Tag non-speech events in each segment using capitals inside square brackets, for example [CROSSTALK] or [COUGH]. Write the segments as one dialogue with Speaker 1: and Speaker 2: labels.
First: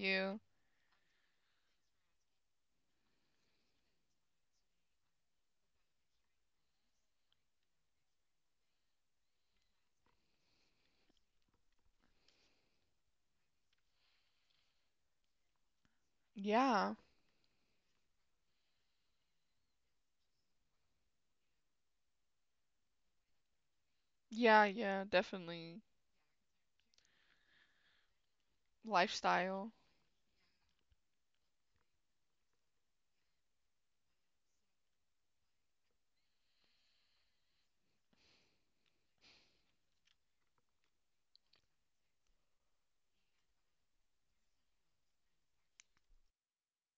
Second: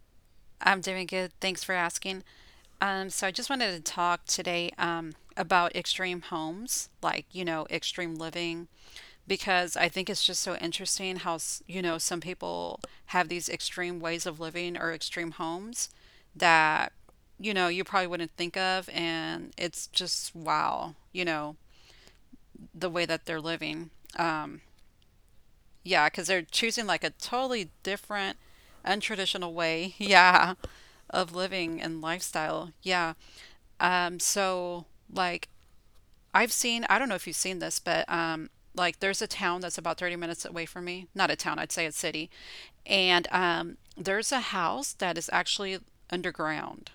Speaker 1: you?
Speaker 2: I'm doing good. Thanks for asking. So I just wanted to talk today about extreme homes, like, you know, extreme living, because I think it's just so interesting how, you know, some people have these extreme ways of living or extreme homes that,
Speaker 1: Yeah.
Speaker 2: you know, you probably wouldn't think of. And it's just wow, you know, the way that they're living.
Speaker 1: Yeah, yeah, definitely.
Speaker 2: Yeah, because they're choosing like a totally different, untraditional
Speaker 1: Lifestyle.
Speaker 2: way, [LAUGHS] yeah, of living and lifestyle. Yeah. So like I've seen, I don't know if you've seen this, but like there's a town that's about 30 minutes away from me. Not a town, I'd say a city. And there's a house that is actually underground.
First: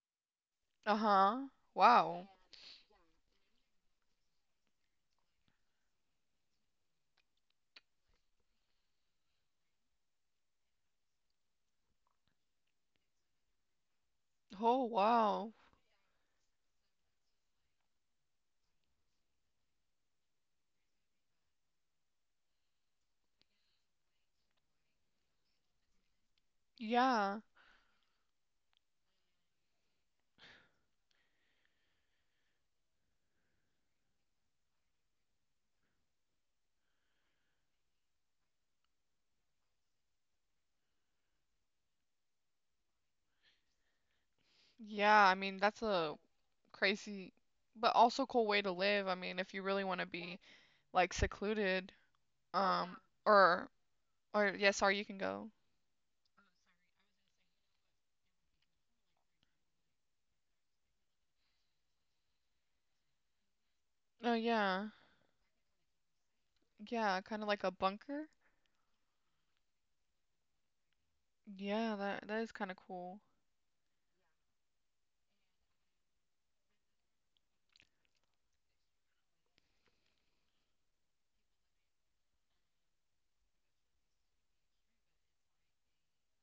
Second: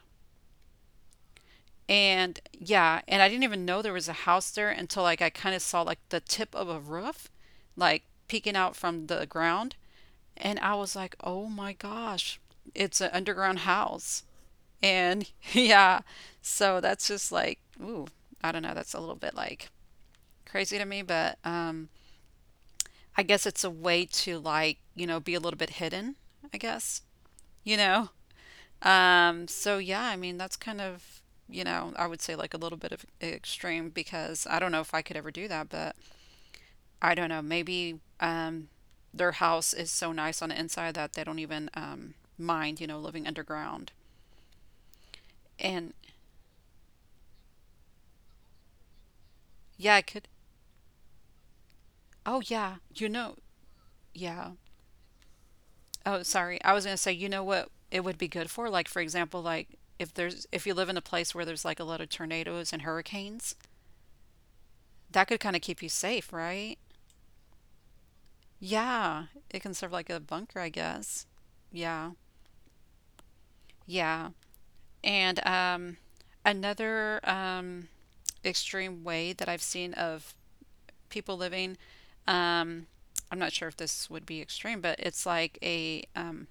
Speaker 1: Uh-huh. Wow.
Speaker 2: And yeah, and I didn't even know there was a house there until like I kind of saw like the tip of a roof, like peeking out from the ground. And I was like, oh my gosh, it's an underground house.
Speaker 1: Oh,
Speaker 2: And
Speaker 1: wow.
Speaker 2: [LAUGHS] yeah, so that's just like, ooh, I don't know. That's a little bit like crazy to me, but I guess it's a way to like, you know, be a little bit hidden, I guess,
Speaker 1: Yeah.
Speaker 2: you know? So yeah, I mean, that's kind of, you know, I would say like a little bit of extreme because I don't know if I could ever do that, but I don't know, maybe their house is so nice on the inside that they don't even mind, you know, living underground.
Speaker 1: Yeah, I mean, that's
Speaker 2: And
Speaker 1: a crazy but also cool way to live. I mean, if you
Speaker 2: yeah,
Speaker 1: really
Speaker 2: I
Speaker 1: want to
Speaker 2: could.
Speaker 1: be like secluded,
Speaker 2: Oh, yeah, you
Speaker 1: um
Speaker 2: know,
Speaker 1: or
Speaker 2: yeah.
Speaker 1: yeah, sorry, you can go.
Speaker 2: Oh, sorry. I was going to say, you know what it would be good for? Like, for example, like if there's, if you live in a place where there's like a lot of tornadoes and hurricanes,
Speaker 1: Oh, yeah.
Speaker 2: that could kind of keep you safe, right?
Speaker 1: Yeah, kind of like a bunker.
Speaker 2: Yeah, it can serve like a bunker, I guess.
Speaker 1: Yeah,
Speaker 2: Yeah,
Speaker 1: that is kind of cool.
Speaker 2: yeah. And another, extreme way that I've seen of people living. Um, I'm not sure if this would be extreme, but it's like a,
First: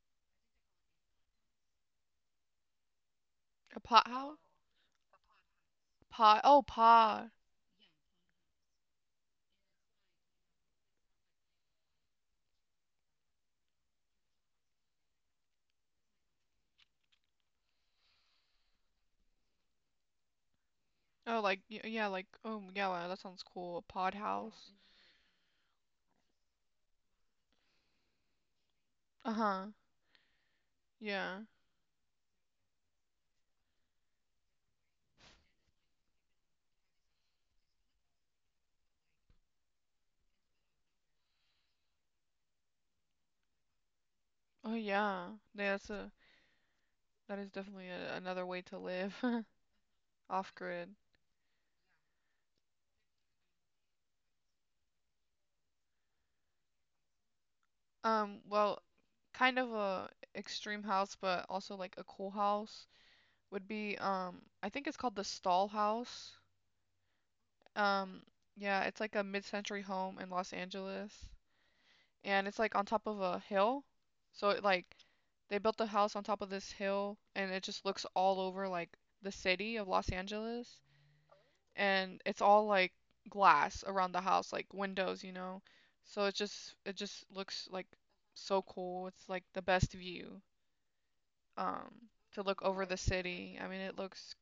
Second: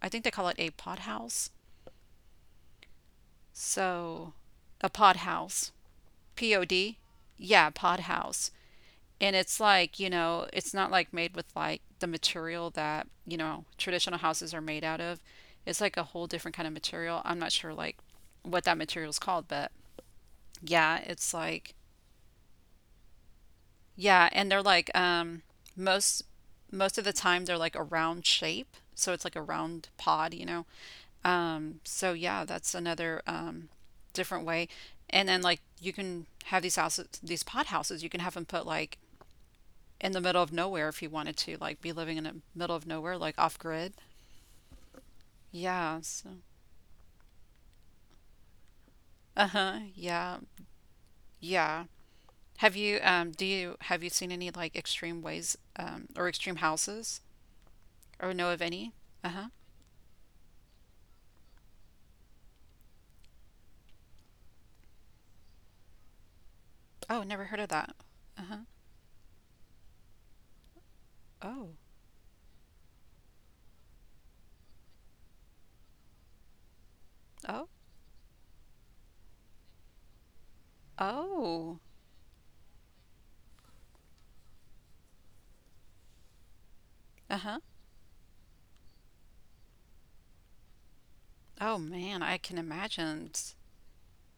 Speaker 2: I think they call it a pod house.
Speaker 1: A pot
Speaker 2: So,
Speaker 1: house?
Speaker 2: a pod house,
Speaker 1: Pod.
Speaker 2: P
Speaker 1: Oh,
Speaker 2: O D,
Speaker 1: pod.
Speaker 2: yeah, pod house. And it's like, you know, it's not like made with like the material that, you know, traditional houses are made out of. It's like a whole different kind of material. I'm not sure like what that material is called, but yeah, it's
Speaker 1: Oh,
Speaker 2: like.
Speaker 1: yeah, oh yeah, wow, that sounds cool. A pod. Yeah.
Speaker 2: Yeah, and they're
Speaker 1: House.
Speaker 2: like most most of the time they're like a round shape, so it's like a
Speaker 1: Uh-huh.
Speaker 2: round pod, you know.
Speaker 1: Yeah.
Speaker 2: So yeah, that's another different way. And then like you can have these houses, these pod houses, you can have them put like in the middle of nowhere if you wanted to, like be living in the middle of nowhere, like off grid.
Speaker 1: Oh yeah. Yeah, that's
Speaker 2: Yeah,
Speaker 1: a
Speaker 2: so
Speaker 1: that is definitely a, another way to live
Speaker 2: uh-huh,
Speaker 1: [LAUGHS]
Speaker 2: yeah.
Speaker 1: off grid.
Speaker 2: Yeah. Have you do you have you seen any like extreme ways or extreme houses or know of
Speaker 1: Well,
Speaker 2: any? Uh huh.
Speaker 1: kind of a extreme house, but also like a cool house would be I think it's called the Stall House.
Speaker 2: Oh, never heard of that.
Speaker 1: Um,
Speaker 2: Uh-huh.
Speaker 1: yeah, it's like a mid-century home in Los Angeles,
Speaker 2: Oh.
Speaker 1: and it's like on top of a hill. So it like they built the house on top of this hill and it
Speaker 2: Oh.
Speaker 1: just looks all over like the city of Los Angeles,
Speaker 2: Oh.
Speaker 1: and it's all like glass around the house, like windows, you know. So it just
Speaker 2: Uh-huh.
Speaker 1: looks like so cool. It's like the best view
Speaker 2: Oh
Speaker 1: um
Speaker 2: man, I
Speaker 1: to look
Speaker 2: can
Speaker 1: over the
Speaker 2: imagine.
Speaker 1: city. I mean, it looks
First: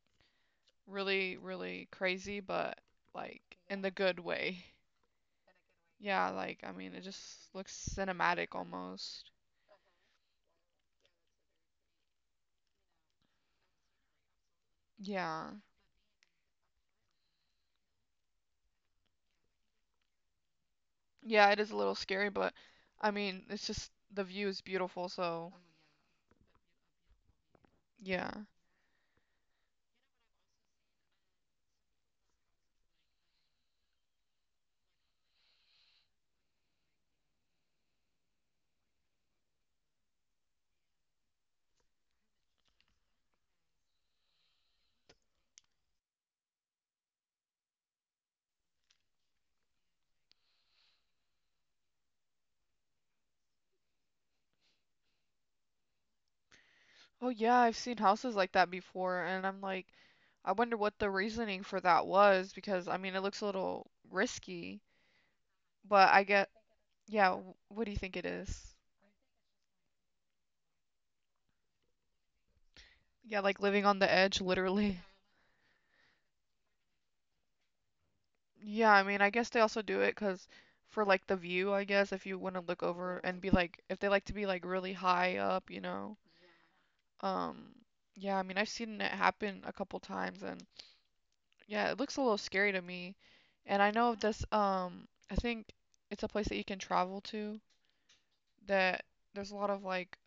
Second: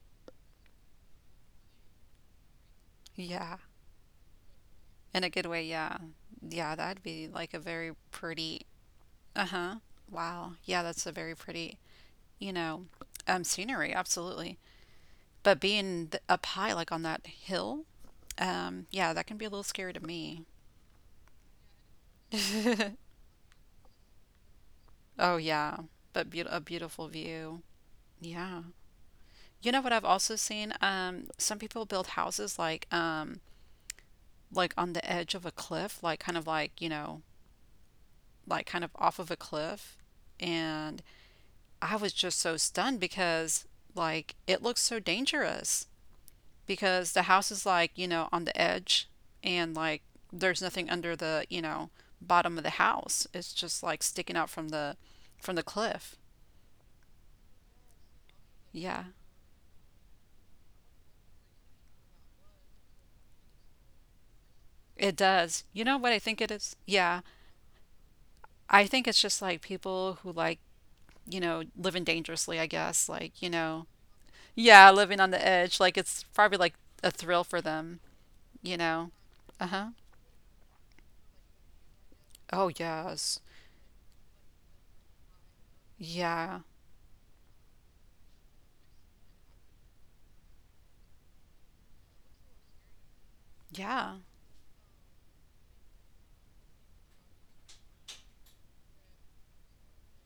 Speaker 1: really really crazy, but like
Speaker 2: Yeah.
Speaker 1: in the good way.
Speaker 2: In a good way, yeah.
Speaker 1: Yeah, like I
Speaker 2: Yeah,
Speaker 1: mean, it
Speaker 2: that'd be
Speaker 1: just
Speaker 2: like a
Speaker 1: looks
Speaker 2: very
Speaker 1: cinematic
Speaker 2: pretty.
Speaker 1: almost.
Speaker 2: Uh-huh. Wow. Yeah, that's a very pretty, you know, scenery, absolutely.
Speaker 1: Yeah.
Speaker 2: But being th up high like on that hill, yeah, that can be a little scary to me.
Speaker 1: Yeah, it is a little scary, but I mean, it's just the view is beautiful,
Speaker 2: Oh
Speaker 1: so
Speaker 2: yeah, but be a beautiful view.
Speaker 1: yeah.
Speaker 2: Yeah. You know what I've also seen? Some people build houses like on the edge of a cliff, like kind of like, you know, like kind of off of a cliff. And I was just so stunned because like it looks so dangerous because the house is like, you know, on the edge and like there's nothing under the, you know, bottom of the house. It's just like sticking out from the cliff.
Speaker 1: Oh yeah, I've seen houses like that
Speaker 2: Yeah.
Speaker 1: before, and I'm like, I wonder what the reasoning for that was because I mean, it looks a little risky,
Speaker 2: It does. You know
Speaker 1: but
Speaker 2: what I
Speaker 1: I
Speaker 2: think it
Speaker 1: get,
Speaker 2: is? Yeah.
Speaker 1: yeah, what do you think it is?
Speaker 2: I think it's just like people who like, you know, living dangerously, I guess, like,
Speaker 1: Yeah,
Speaker 2: you
Speaker 1: like
Speaker 2: know,
Speaker 1: living on the edge,
Speaker 2: yeah,
Speaker 1: literally.
Speaker 2: living on the edge, like it's probably like a thrill for them, you
Speaker 1: Yeah, I
Speaker 2: know.
Speaker 1: mean, I guess they also
Speaker 2: Uh-huh.
Speaker 1: do it 'cause for like the view, I guess, if you want to
Speaker 2: Oh,
Speaker 1: look over
Speaker 2: yes.
Speaker 1: and be like, if they like to be like really high up, you know.
Speaker 2: Yeah.
Speaker 1: Um, yeah, I mean, I've seen it happen a couple times, and yeah, it looks a little scary to me. And I know
Speaker 2: Yeah.
Speaker 1: this, I think it's a place that you can travel to that there's a lot of like,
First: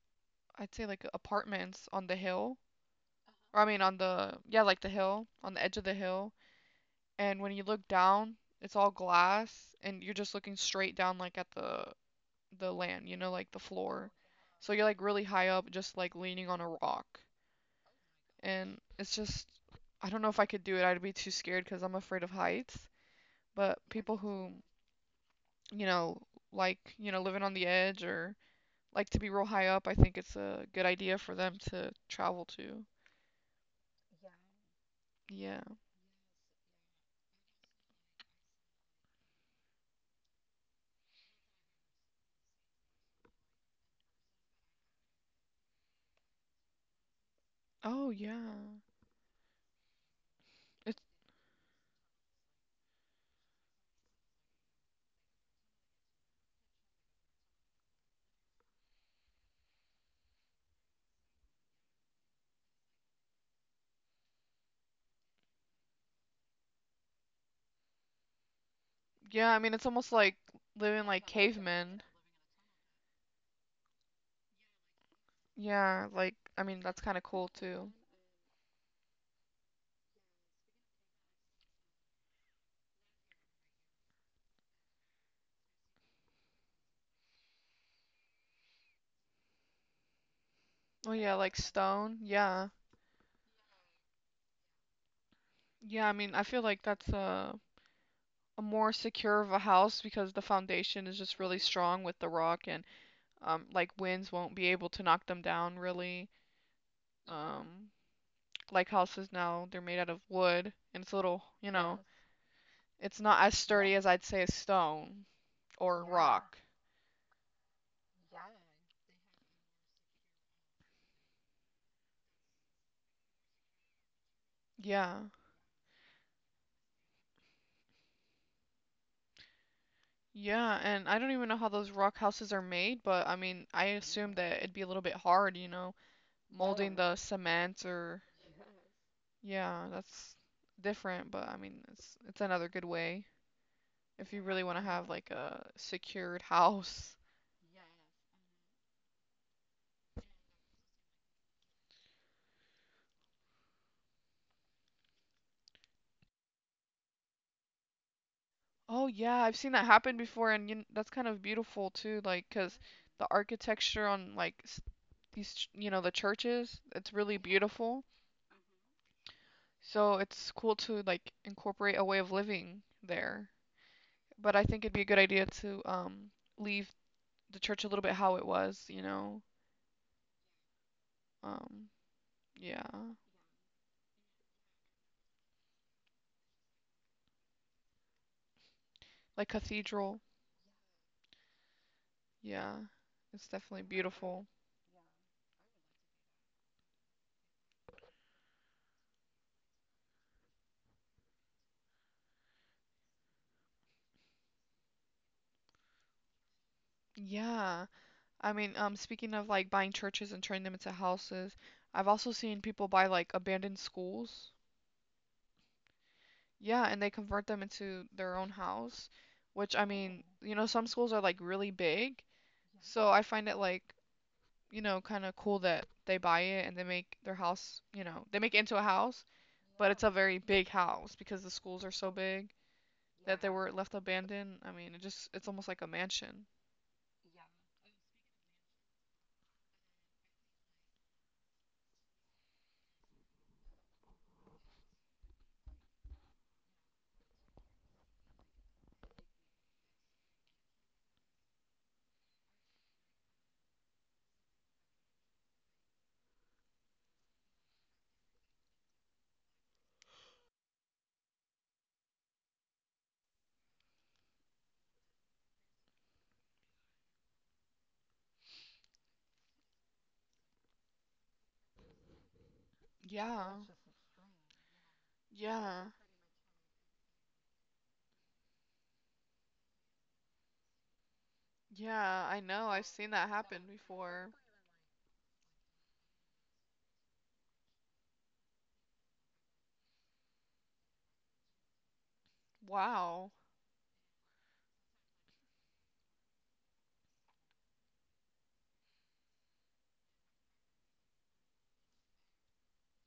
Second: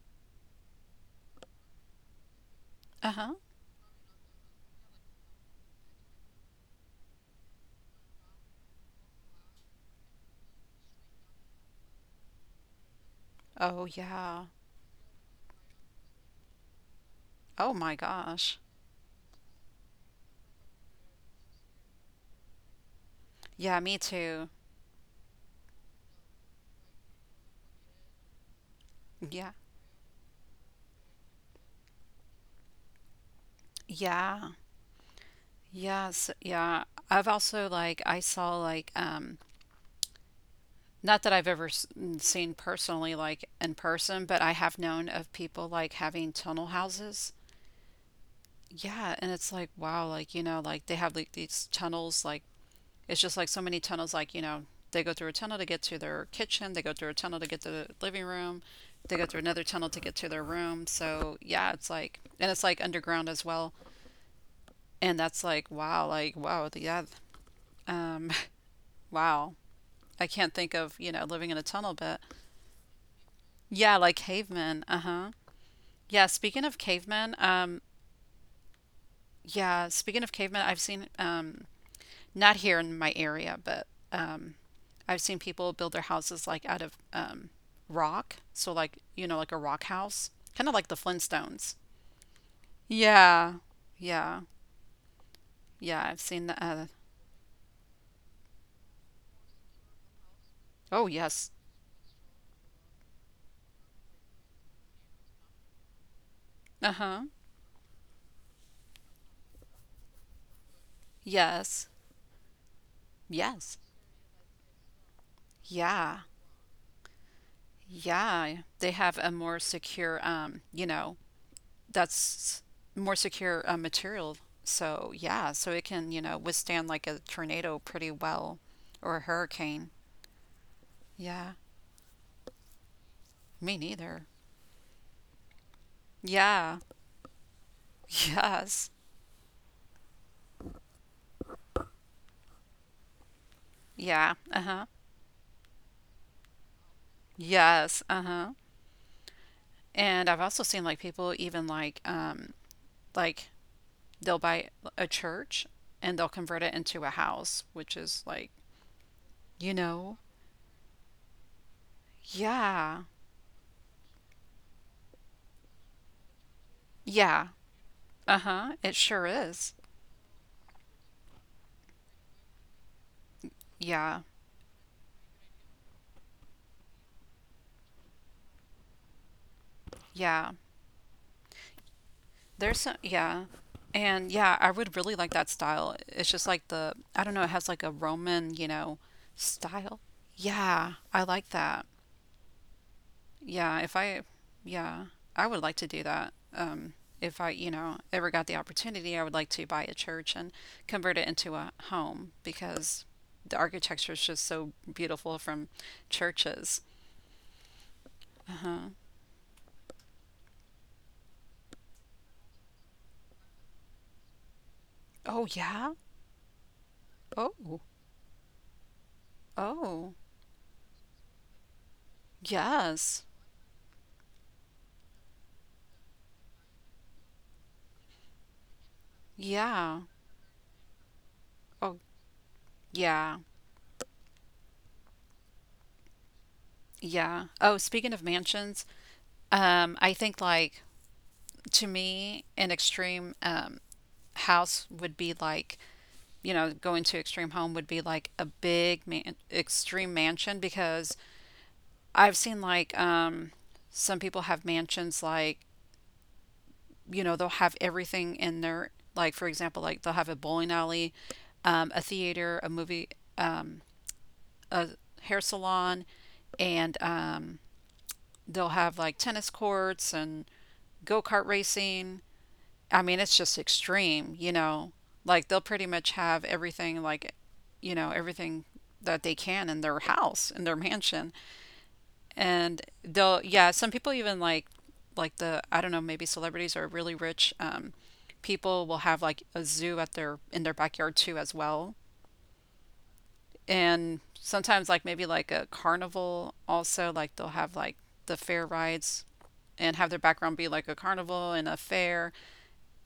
Speaker 1: I'd say like apartments on the hill,
Speaker 2: Uh-huh.
Speaker 1: or I mean on the, yeah, like the hill, on the edge of the hill. And when you look down, it's all glass, and you're just looking straight down like at the land, you know, like the
Speaker 2: Oh,
Speaker 1: floor.
Speaker 2: yeah.
Speaker 1: So you're like really high up, just like leaning on a rock,
Speaker 2: Oh my gosh.
Speaker 1: and it's just I don't know if I could do it. I'd be too scared because I'm afraid of heights. But
Speaker 2: Yeah, me
Speaker 1: people
Speaker 2: too.
Speaker 1: who, you know, like, you know, living on the edge or like to be real
Speaker 2: Yeah.
Speaker 1: high up, I think it's a good idea for them to travel to.
Speaker 2: Yeah.
Speaker 1: Yeah.
Speaker 2: Yes. Yeah. I've also like I saw like not that I've ever mm, seen personally like in person, but I have known of people like having tunnel houses.
Speaker 1: Oh, yeah.
Speaker 2: Yeah, and it's like wow, like you know, like they
Speaker 1: It's
Speaker 2: have like these tunnels like. It's just like so many tunnels, like, you know, they go through a tunnel to get to their kitchen, they go through a tunnel to get to the living room, they go through another tunnel to get to their room. So, yeah, it's like, and it's like underground as well. And that's like, wow, yeah, um,
Speaker 1: yeah, I
Speaker 2: [LAUGHS]
Speaker 1: mean, it's almost
Speaker 2: wow.
Speaker 1: like
Speaker 2: I
Speaker 1: living
Speaker 2: can't
Speaker 1: like
Speaker 2: think of, you know,
Speaker 1: cavemen.
Speaker 2: living in a tunnel, but yeah, like cavemen. Uh huh.
Speaker 1: Yeah, like I
Speaker 2: Yeah,
Speaker 1: mean, that's
Speaker 2: speaking
Speaker 1: kind of
Speaker 2: of
Speaker 1: cool
Speaker 2: cavemen,
Speaker 1: too.
Speaker 2: yeah, speaking of cavemen, I've seen, not here in my area, but um, I've seen people build their houses like out of rock. So, like, you know, like a rock house, kind of
Speaker 1: Oh
Speaker 2: like the
Speaker 1: yeah, like
Speaker 2: Flintstones.
Speaker 1: stone. Yeah.
Speaker 2: Yeah. Yeah.
Speaker 1: Yeah, I mean,
Speaker 2: Yeah.
Speaker 1: I
Speaker 2: I've
Speaker 1: feel
Speaker 2: seen
Speaker 1: like
Speaker 2: the.
Speaker 1: that's a a more secure of a house because the foundation is
Speaker 2: Oh,
Speaker 1: just really
Speaker 2: yes.
Speaker 1: strong with the rock. And Um, like winds won't be able to knock them down really.
Speaker 2: Uh huh.
Speaker 1: Um, like houses now, they're made out of wood and it's a little, you Yeah.
Speaker 2: Yes.
Speaker 1: know, it's not as Yeah.
Speaker 2: Yes.
Speaker 1: sturdy as I'd say a stone or Yeah.
Speaker 2: Yeah.
Speaker 1: rock.
Speaker 2: Yeah. They have a more secure, you know, that's more secure material. So,
Speaker 1: Yeah.
Speaker 2: yeah. So it can, you know, withstand like a tornado pretty well or a hurricane.
Speaker 1: Yeah, and I don't even
Speaker 2: Yeah.
Speaker 1: know how those rock houses are made, but I mean,
Speaker 2: Me
Speaker 1: I
Speaker 2: neither.
Speaker 1: assume that it'd be a little bit hard, you know. Oh yeah,
Speaker 2: Yeah.
Speaker 1: molding the cement or
Speaker 2: [LAUGHS] Yes.
Speaker 1: yeah, that's different, but I mean, it's another good way
Speaker 2: Yeah.
Speaker 1: if you really want
Speaker 2: Uh-huh.
Speaker 1: to have like a secured [LAUGHS] house.
Speaker 2: Yes. Uh-huh. And I've also seen like people even like they'll buy a church and they'll convert it into a house, which is like,
Speaker 1: Oh yeah, I've
Speaker 2: you
Speaker 1: seen that
Speaker 2: know,
Speaker 1: happen before, and you, that's kind of beautiful too, like 'cause
Speaker 2: yeah.
Speaker 1: the architecture on these, you know, the churches, it's really
Speaker 2: Yeah.
Speaker 1: beautiful.
Speaker 2: Uh-huh. It sure is.
Speaker 1: So it's cool to like incorporate a way of living there.
Speaker 2: Yeah.
Speaker 1: But I think it'd be a good idea to leave the church a little bit how it was, you know.
Speaker 2: Yeah.
Speaker 1: Um,
Speaker 2: There's
Speaker 1: yeah,
Speaker 2: some yeah. And yeah, I would really like that style. It's just like the I don't know, it has like a Roman, you know,
Speaker 1: like
Speaker 2: style.
Speaker 1: cathedral.
Speaker 2: Yeah, I like that.
Speaker 1: Yeah, it's
Speaker 2: Yeah,
Speaker 1: definitely
Speaker 2: if I,
Speaker 1: beautiful.
Speaker 2: yeah, I would like to do that. If I, you know, ever got the opportunity, I would like to buy a church and convert it into a home because the architecture is just so beautiful from churches.
Speaker 1: Yeah. I mean,
Speaker 2: Uh-huh.
Speaker 1: speaking of like buying churches and turning them into houses, I've also seen people buy like abandoned schools.
Speaker 2: Oh, yeah.
Speaker 1: Yeah, and they convert them
Speaker 2: Oh,
Speaker 1: into their own house, which I
Speaker 2: oh,
Speaker 1: mean, you know, some schools are like really big, so I
Speaker 2: yes.
Speaker 1: find it like, you know, kind of cool that they buy it and they make their house, you know, they make it into a house, but it's
Speaker 2: Yeah.
Speaker 1: a very big house because the schools are
Speaker 2: Oh,
Speaker 1: so big that
Speaker 2: yeah.
Speaker 1: they were left abandoned. I mean, it just it's almost like a mansion.
Speaker 2: Yeah. Oh, speaking of mansions, I think like to me, an extreme house would be like you know, going to extreme home would be like a big extreme mansion because I've seen like some people have mansions like you know they'll have everything in their like for example like they'll have a bowling alley, a theater, a movie, a hair salon, and they'll have like tennis courts and go kart racing. I mean, it's
Speaker 1: Yeah.
Speaker 2: just extreme, you know. Like they'll
Speaker 1: Yeah.
Speaker 2: pretty much have everything like you know, everything that they can in their house, in their mansion.
Speaker 1: Yeah, I know. I've
Speaker 2: And
Speaker 1: seen that
Speaker 2: they'll
Speaker 1: happen
Speaker 2: yeah, some people
Speaker 1: before.
Speaker 2: even like the I don't know, maybe celebrities or really rich people will have like a zoo at their in their backyard too as well.
Speaker 1: Wow.
Speaker 2: And sometimes like maybe like a carnival also like they'll have like the fair rides and have their background be like a carnival and a fair,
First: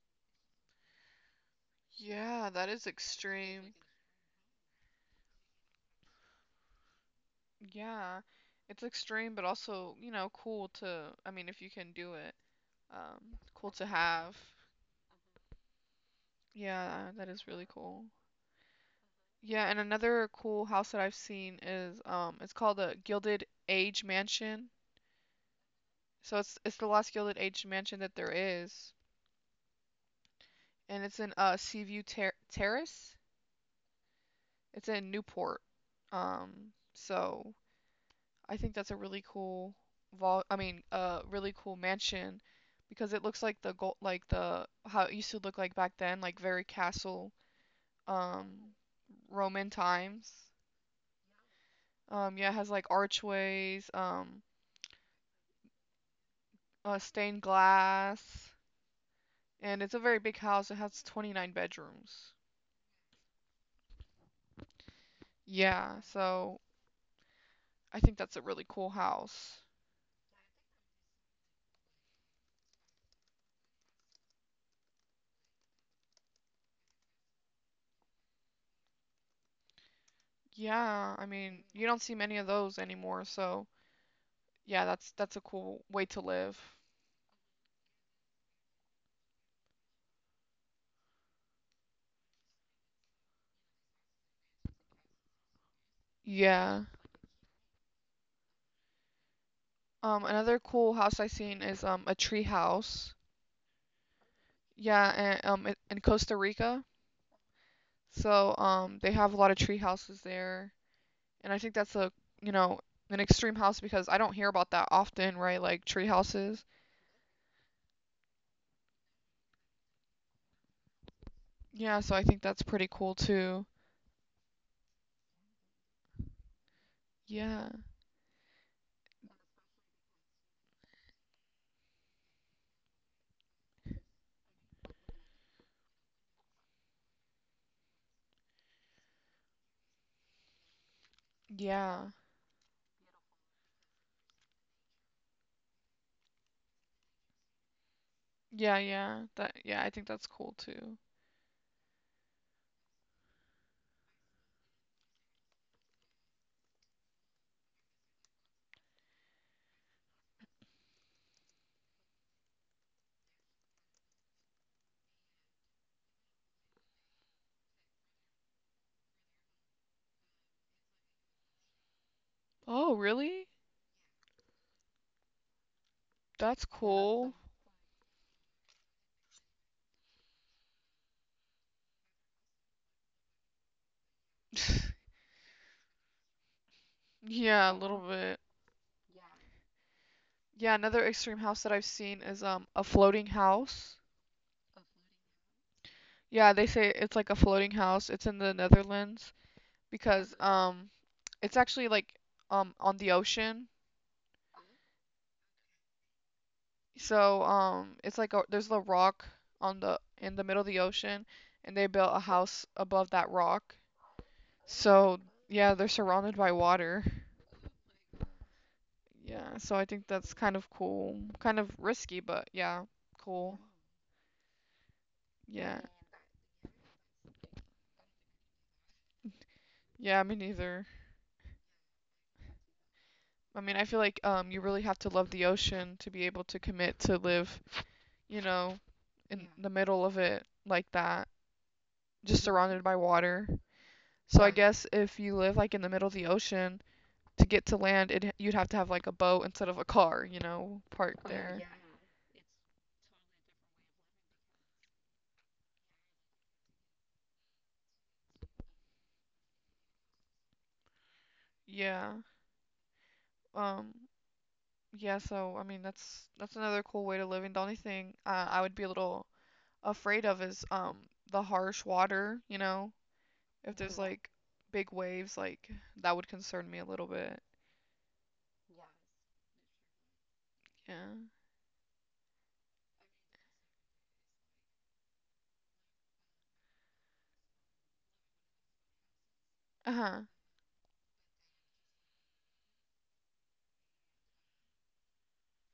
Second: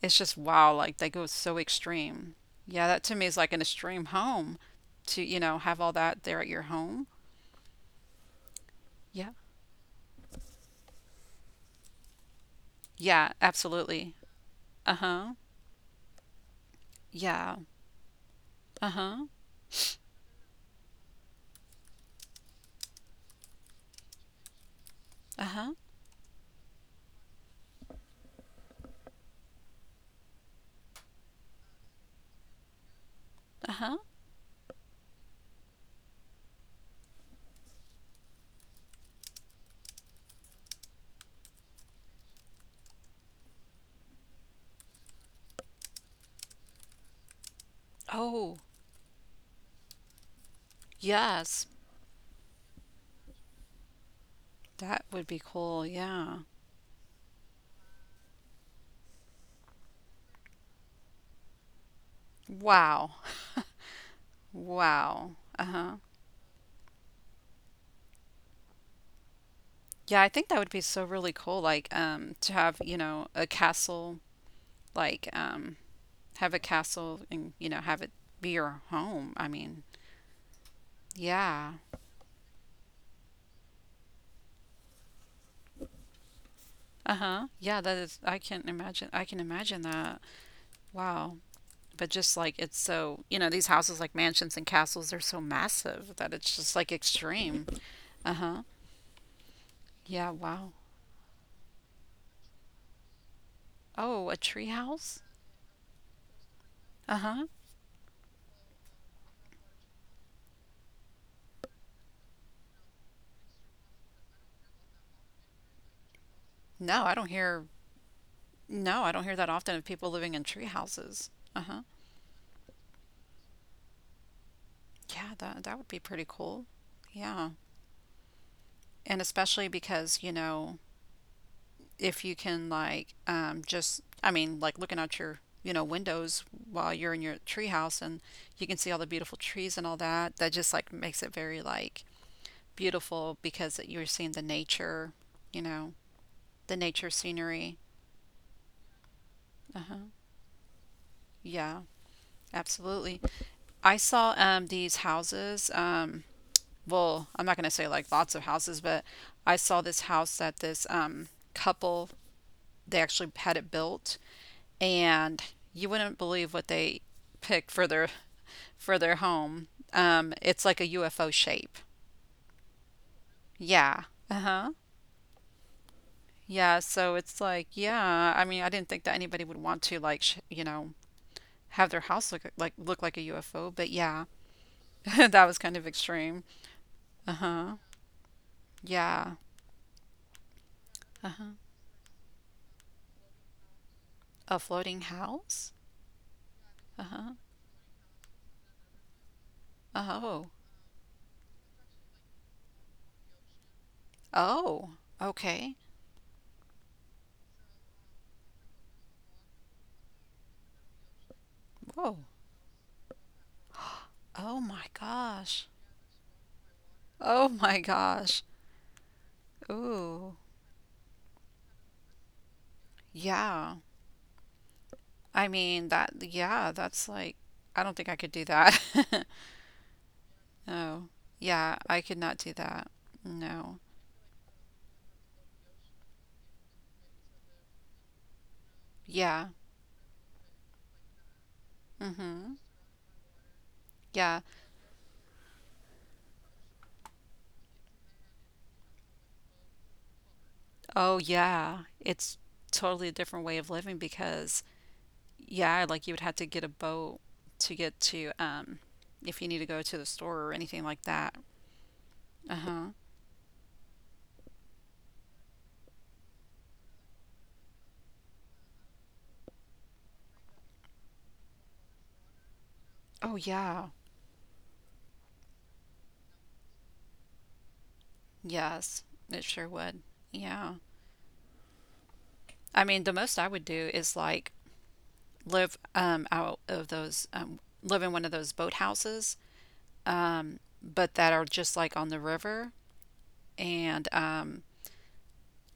Speaker 2: it's just wow, like they go so extreme.
Speaker 1: Yeah, that
Speaker 2: Yeah,
Speaker 1: is
Speaker 2: that to me is like an
Speaker 1: extreme.
Speaker 2: extreme home to, you know, have all that there at your home.
Speaker 1: Yeah, it's
Speaker 2: Yeah.
Speaker 1: extreme, but also, you know, cool to, I mean, if you can do it,
Speaker 2: Yeah,
Speaker 1: um, cool to
Speaker 2: absolutely.
Speaker 1: have.
Speaker 2: Uh-huh.
Speaker 1: Yeah, that is
Speaker 2: Yeah.
Speaker 1: really cool.
Speaker 2: Uh-huh.
Speaker 1: Yeah, and another cool house that I've seen is, it's called the Gilded Age Mansion.
Speaker 2: Uh-huh.
Speaker 1: So it's the last Gilded Age mansion that there is, and it's in Seaview Terrace.
Speaker 2: Uh-huh.
Speaker 1: It's in Newport. So I think that's a really cool vol I mean a really cool mansion because it looks like the gold like the how it used to look like back then like very castle
Speaker 2: Oh,
Speaker 1: um Roman times.
Speaker 2: yes.
Speaker 1: Um, yeah, it has like archways, um,
Speaker 2: That would be cool. Yeah.
Speaker 1: stained glass, and it's a very big house. It has 29 bedrooms.
Speaker 2: Wow. Wow. Uh-huh.
Speaker 1: Yeah, so I think that's a really cool house.
Speaker 2: Yeah, I think that would be so really cool, like to have, you know, a castle, like have a castle and, you know, have it be your home. I mean,
Speaker 1: Yeah, I mean,
Speaker 2: yeah.
Speaker 1: you don't see many of those anymore, so yeah, that's a cool way to live.
Speaker 2: Uh-huh. Yeah, that is, I can imagine that. Wow. But just like it's so, you know, these houses like mansions and castles, they're so massive that it's just
Speaker 1: Yeah.
Speaker 2: like extreme. Uh-huh. Yeah,
Speaker 1: Another
Speaker 2: wow.
Speaker 1: cool house I seen is a tree house.
Speaker 2: Oh, a tree
Speaker 1: Yeah,
Speaker 2: house?
Speaker 1: and in Costa Rica.
Speaker 2: Uh-huh.
Speaker 1: So they have a lot of tree houses there, and I think that's a you know an extreme house because I don't hear about that often, right? Like tree houses.
Speaker 2: No, I don't hear, no, I don't hear that often of people living in tree houses. Uh-huh.
Speaker 1: Yeah, so I think that's pretty cool too.
Speaker 2: Yeah, that that would be pretty cool. Yeah.
Speaker 1: Yeah,
Speaker 2: And especially because, you know, if you can like just I mean like looking out your you know windows while you're in your treehouse and you can see all the beautiful trees and all that that just like makes it very like
Speaker 1: yeah,
Speaker 2: beautiful because you're seeing the nature you know the nature scenery,
Speaker 1: yeah, yeah. That yeah, I
Speaker 2: uh-huh,
Speaker 1: think that's cool too.
Speaker 2: yeah, absolutely. I saw these houses well I'm not going to say like lots of houses but I saw this house that this couple they actually had it built, and you wouldn't believe what they picked for their home. It's like a UFO shape.
Speaker 1: Oh, really?
Speaker 2: Yeah. Uh huh.
Speaker 1: That's
Speaker 2: Yeah. So it's
Speaker 1: cool.
Speaker 2: like, yeah. I mean, I didn't think that anybody would want to like, you know, have their house look like a UFO, but yeah,
Speaker 1: [LAUGHS]
Speaker 2: [LAUGHS] that was kind of extreme. Uh huh.
Speaker 1: Yeah, a little bit.
Speaker 2: Yeah.
Speaker 1: Yeah, another
Speaker 2: Uh
Speaker 1: extreme
Speaker 2: huh.
Speaker 1: house that I've seen is a floating house.
Speaker 2: A floating house.
Speaker 1: Yeah, they say
Speaker 2: Uh
Speaker 1: it's like
Speaker 2: huh.
Speaker 1: a floating house. It's in the Netherlands because
Speaker 2: Oh.
Speaker 1: it's actually like on the ocean.
Speaker 2: Oh, okay.
Speaker 1: So it's like a, there's a rock on the in the middle of the ocean and they built
Speaker 2: Whoa.
Speaker 1: a house above that rock.
Speaker 2: Oh my
Speaker 1: So
Speaker 2: gosh.
Speaker 1: yeah, they're surrounded by water.
Speaker 2: Oh my gosh.
Speaker 1: Yeah, so I think that's
Speaker 2: Ooh,
Speaker 1: kind of cool. Kind of risky, but yeah, cool.
Speaker 2: yeah. I
Speaker 1: Yeah.
Speaker 2: mean that yeah, that's like I don't think I could do that. [LAUGHS]
Speaker 1: Yeah, me neither.
Speaker 2: No. Yeah, I could not do that.
Speaker 1: I mean,
Speaker 2: No.
Speaker 1: I feel like you really have to love the ocean to be able to commit to live you know,
Speaker 2: Yeah.
Speaker 1: in the middle of it like that, just
Speaker 2: Mm-hmm.
Speaker 1: surrounded by water.
Speaker 2: Yeah.
Speaker 1: So I guess if you live like in the middle of the ocean, to get to land, it you'd have to have like a boat instead of a car, you know,
Speaker 2: Oh
Speaker 1: parked there.
Speaker 2: yeah. It's totally a different way of living because yeah, like you would have to get a boat to get to if you need to go to the store or anything like that.
Speaker 1: Yeah.
Speaker 2: Uh-huh.
Speaker 1: Um, yeah, so I mean that's another cool way to live and the only thing I would be a little afraid of is the harsh water, you know,
Speaker 2: Oh
Speaker 1: if
Speaker 2: yeah.
Speaker 1: there's like big waves like that would concern me a little bit.
Speaker 2: Yes. It sure would. Yeah.
Speaker 1: Yeah.
Speaker 2: I mean, the most I would do is like live out of those live in one of those boat houses,
Speaker 1: Uh-huh.
Speaker 2: but that are just like on the river and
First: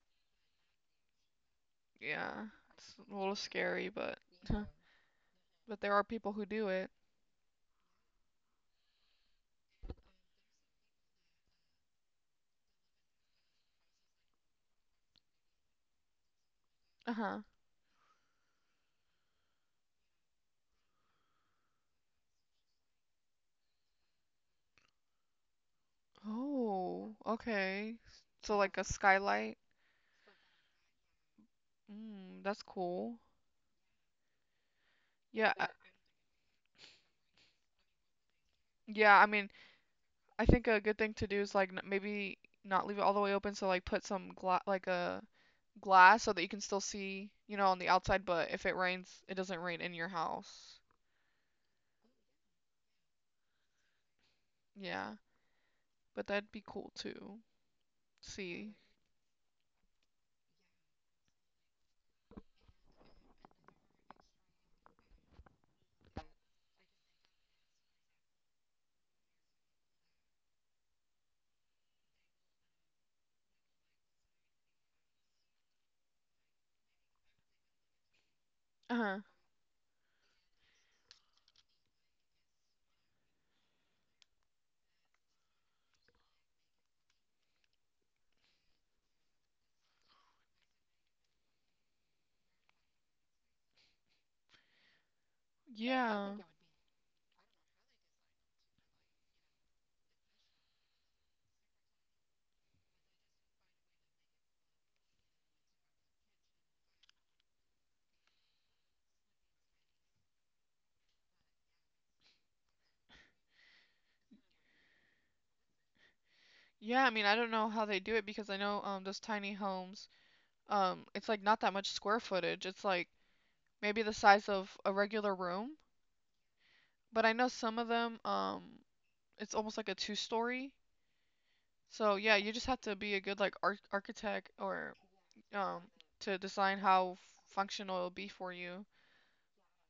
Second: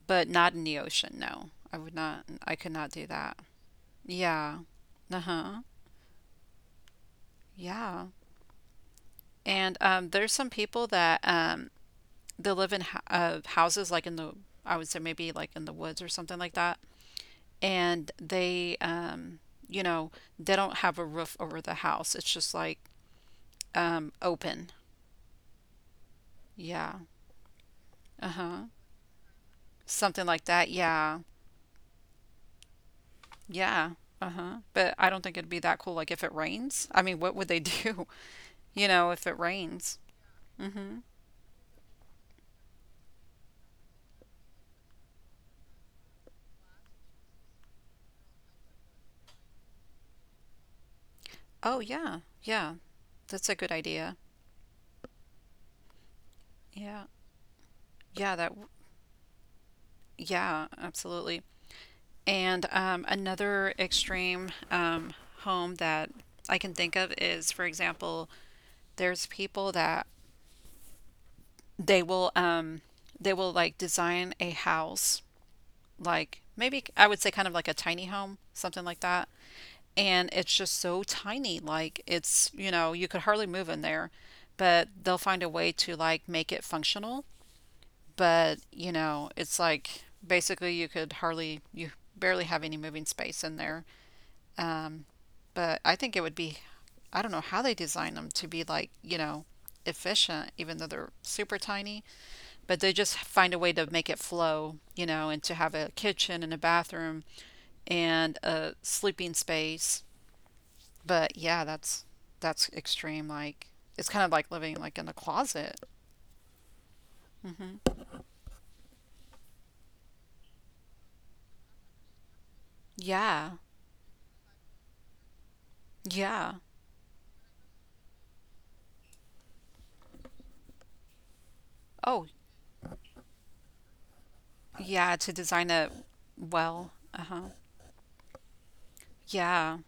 Speaker 2: but not in the ocean. No, I would not.
Speaker 1: Yeah,
Speaker 2: I could not
Speaker 1: it's
Speaker 2: do
Speaker 1: a little
Speaker 2: that.
Speaker 1: scary, but
Speaker 2: Yeah.
Speaker 1: Yeah.
Speaker 2: Uh huh.
Speaker 1: But there are people who do it.
Speaker 2: Yeah. And There's some people that they live in houses like in the I would say maybe like in the woods or something like that,
Speaker 1: Uh-huh.
Speaker 2: and they you know they don't have a roof over the house. It's just like open. Yeah.
Speaker 1: Oh, okay.
Speaker 2: Uh
Speaker 1: So
Speaker 2: huh.
Speaker 1: like a skylight.
Speaker 2: Something like that. Yeah.
Speaker 1: Mm, that's cool.
Speaker 2: Yeah. Uh-huh. But
Speaker 1: Yeah,
Speaker 2: I don't think it'd be that cool like if it rains. I mean, what would they do,
Speaker 1: yeah. I
Speaker 2: [LAUGHS] you
Speaker 1: mean,
Speaker 2: know, if it
Speaker 1: I
Speaker 2: rains?
Speaker 1: think a good thing to do
Speaker 2: Mm-hmm.
Speaker 1: is like n maybe not leave it all the way open. So like put some gla like a glass so that you can still see, you know, on the outside. But if it rains, it doesn't rain in your house.
Speaker 2: Oh, yeah. Yeah. That's a good idea.
Speaker 1: Yeah, but that'd be cool
Speaker 2: Yeah.
Speaker 1: too.
Speaker 2: Yeah, that
Speaker 1: See.
Speaker 2: w- yeah, absolutely. And Another extreme home that I can think of is, for example, there's people that they will um, they will like design a house like maybe I would say kind of like a tiny home, something like
Speaker 1: Uh-huh.
Speaker 2: that. And it's just so tiny. Like it's, you know, you could hardly move in there, but they'll find a way to like make it functional. But, you know, it's like basically you barely have any moving space in there. But I think it
Speaker 1: Yeah,
Speaker 2: would
Speaker 1: Yeah.
Speaker 2: be, I don't know how they design them to be like, you know, efficient, even though they're super tiny, but they just find a way to make it flow, you know, and to have a kitchen and a bathroom and a sleeping space. But yeah, that's extreme. Like it's kind of like living like in the closet.
Speaker 1: Yeah, I mean, I don't know how they do it because I know those tiny homes, it's like not that much square footage. It's like
Speaker 2: Yeah.
Speaker 1: maybe the size of a regular room,
Speaker 2: Yeah.
Speaker 1: but I know some of them it's almost like a two-story. So
Speaker 2: Oh,
Speaker 1: yeah, you just have to be a good like architect or
Speaker 2: yeah, to design
Speaker 1: um
Speaker 2: a
Speaker 1: to design
Speaker 2: well.
Speaker 1: how
Speaker 2: Uh-huh.
Speaker 1: functional it'll be for you.
Speaker 2: Yeah.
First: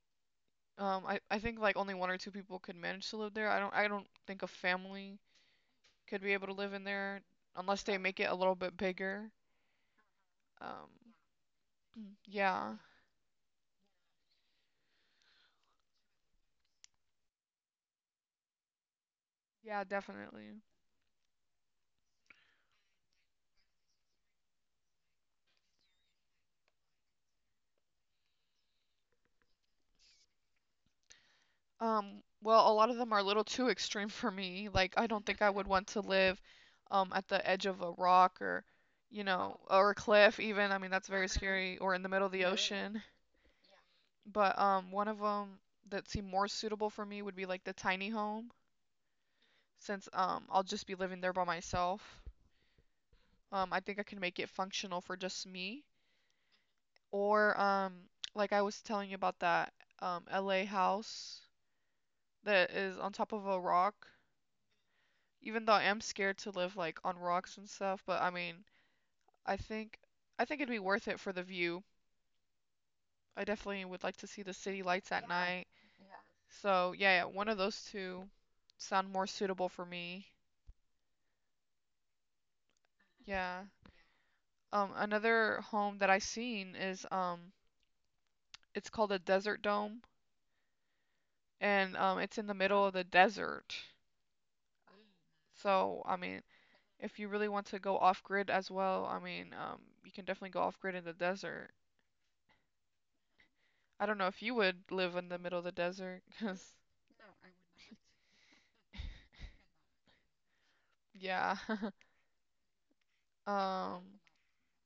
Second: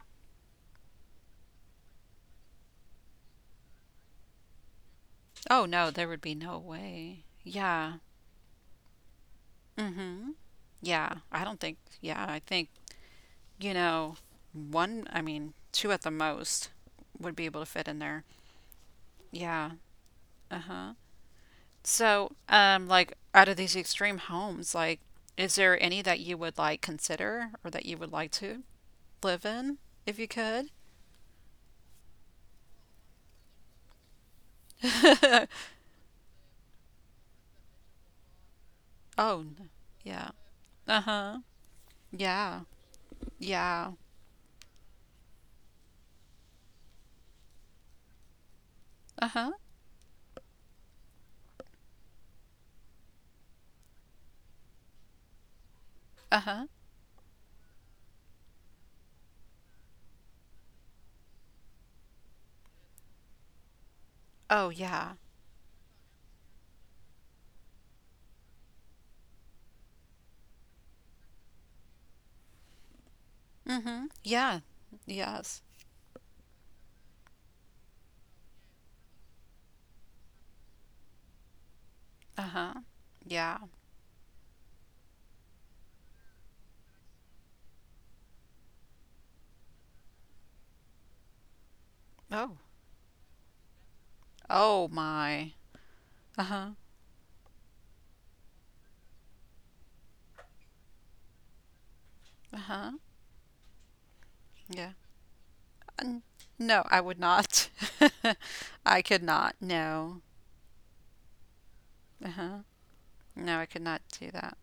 Speaker 1: I think like only one or two people could manage to live there. I don't think a family
Speaker 2: Oh no, there would
Speaker 1: could be
Speaker 2: be
Speaker 1: able to
Speaker 2: no
Speaker 1: live in there
Speaker 2: way.
Speaker 1: unless
Speaker 2: Yeah.
Speaker 1: they make it a little bit bigger.
Speaker 2: Mm-hmm.
Speaker 1: Um
Speaker 2: Yeah. I don't think yeah,
Speaker 1: [CLEARS THROAT]
Speaker 2: I think,
Speaker 1: yeah.
Speaker 2: you know, one I mean, two at the most would be able to fit in there. Yeah.
Speaker 1: Yeah, definitely.
Speaker 2: Uh-huh. So, like out of these extreme homes, like is there any that you would like consider or that you would like to live in if you could?
Speaker 1: Well, a lot of them are a little too extreme for me. Like, I don't think I would
Speaker 2: [LAUGHS]
Speaker 1: want to live at the edge of a rock or, you
Speaker 2: Oh,
Speaker 1: know,
Speaker 2: n-
Speaker 1: or a
Speaker 2: yeah.
Speaker 1: cliff even. I mean, that's very
Speaker 2: Uh-huh.
Speaker 1: scary, or in the middle of the
Speaker 2: Yeah.
Speaker 1: ocean.
Speaker 2: Yeah.
Speaker 1: But one of them that seemed more suitable for me would be like the tiny home,
Speaker 2: Uh-huh.
Speaker 1: since I'll just be living there by myself. I think I can make it functional for just me.
Speaker 2: Uh-huh.
Speaker 1: Or like I was telling you about that LA house that is on top of a rock.
Speaker 2: Oh, yeah.
Speaker 1: Even though I am scared to live like on rocks and stuff, but I mean, I think I think it'd be worth it for the view. I definitely would
Speaker 2: Mm-hmm.
Speaker 1: like to see the
Speaker 2: Yeah.
Speaker 1: city lights at night.
Speaker 2: Yes.
Speaker 1: So, yeah, yeah, one of those two sound more suitable for me.
Speaker 2: Uh-huh.
Speaker 1: Yeah.
Speaker 2: Yeah.
Speaker 1: Another home that I seen is it's called a desert dome and it's in the
Speaker 2: Oh.
Speaker 1: middle of the desert.
Speaker 2: Oh my.
Speaker 1: So, I mean,
Speaker 2: Uh-huh.
Speaker 1: if you really want to go off grid as well, I mean, you can definitely go off grid in the desert.
Speaker 2: Uh-huh.
Speaker 1: I don't know if you would live
Speaker 2: Yeah.
Speaker 1: in the middle of the desert [LAUGHS]
Speaker 2: N-
Speaker 1: 'cause
Speaker 2: No, I would not. [LAUGHS] I could not. No.
Speaker 1: yeah. [LAUGHS]
Speaker 2: Uh-huh. No, I could
Speaker 1: Um,
Speaker 2: not do that.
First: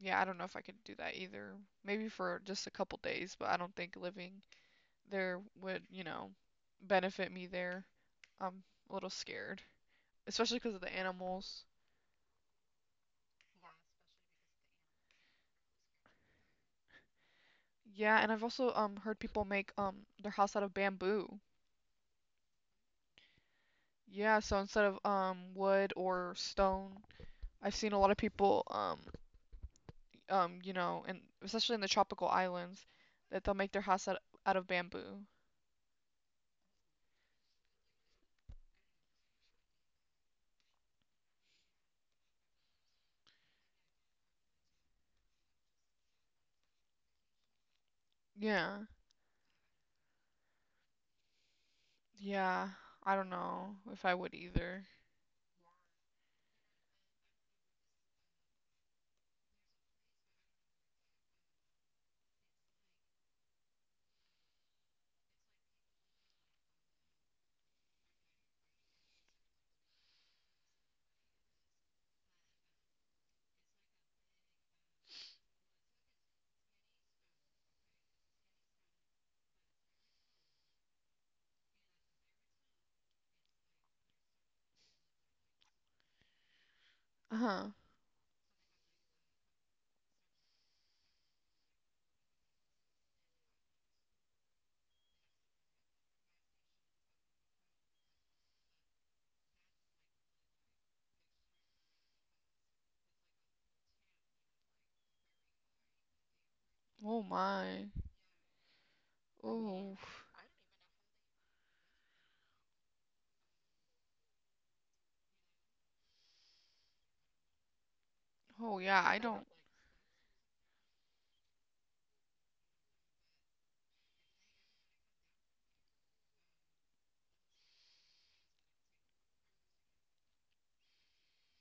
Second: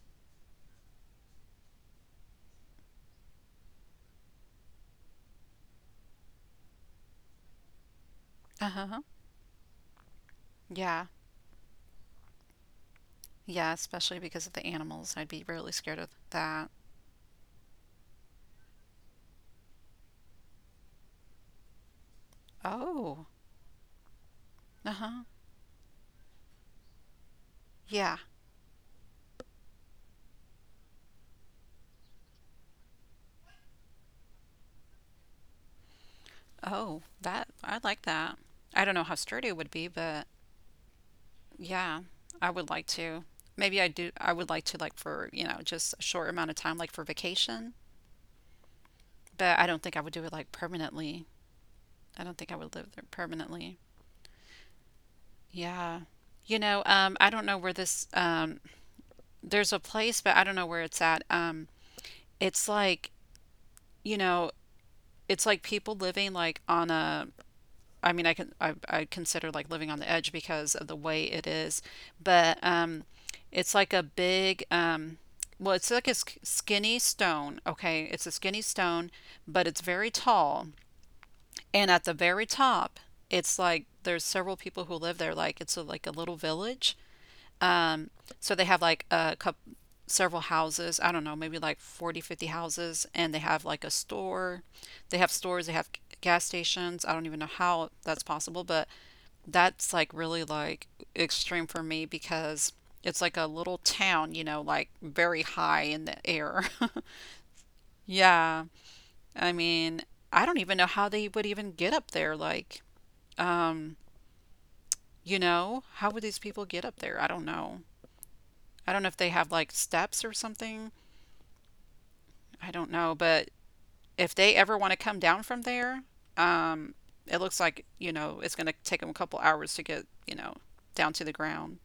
Speaker 1: yeah, I don't know if I could do that either. Maybe for just a couple days, but I don't think living there would benefit me there. I'm
Speaker 2: Uh-huh.
Speaker 1: a little scared, especially because of
Speaker 2: Yeah.
Speaker 1: the animals.
Speaker 2: Yeah, especially because of the animals. I'd be really scared of that.
Speaker 1: Yeah, and I've also heard people make their house out of bamboo.
Speaker 2: Oh.
Speaker 1: Yeah, so instead
Speaker 2: Uh-huh.
Speaker 1: of wood or stone, I've seen
Speaker 2: Yeah.
Speaker 1: a lot of people and especially in the tropical islands, that they'll make their house out of bamboo.
Speaker 2: Oh, that I like that. I don't know how sturdy it would be, but yeah, I would like to. Maybe I would like to like for, you know, just a short amount of time like for vacation,
Speaker 1: Yeah.
Speaker 2: but I don't think I would do it like permanently. I don't think I would live
Speaker 1: Yeah,
Speaker 2: there
Speaker 1: I don't
Speaker 2: permanently.
Speaker 1: know if I would either.
Speaker 2: Yeah. You know, I don't know where there's a place, but I don't know where it's at. It's like, you know, it's like people living like on a I consider like living on the edge because of the way it is but it's like a big well it's like a skinny stone, okay, it's a skinny stone but it's very tall, and at the very top it's like there's several people who live there, like like a little village,
Speaker 1: Uh-huh.
Speaker 2: so they have like a couple, several houses. I don't know, maybe like 40, 50 houses, and they have like a store. They have stores, they have gas stations. I don't even know how that's possible, but that's like really like extreme for me because it's like a little town, you know, like very high in the air. [LAUGHS]
Speaker 1: Oh my.
Speaker 2: Yeah. I mean,
Speaker 1: Oh.
Speaker 2: I don't even know how they would even get up there. Like, you know, how would these people get up there? I don't know. I
Speaker 1: Oh
Speaker 2: don't know if they
Speaker 1: yeah, I
Speaker 2: have like
Speaker 1: don't.
Speaker 2: steps or something. I don't know, but if they ever want to come down from there, um, it looks like you know it's going to take them a couple hours to get, you know, down to the ground.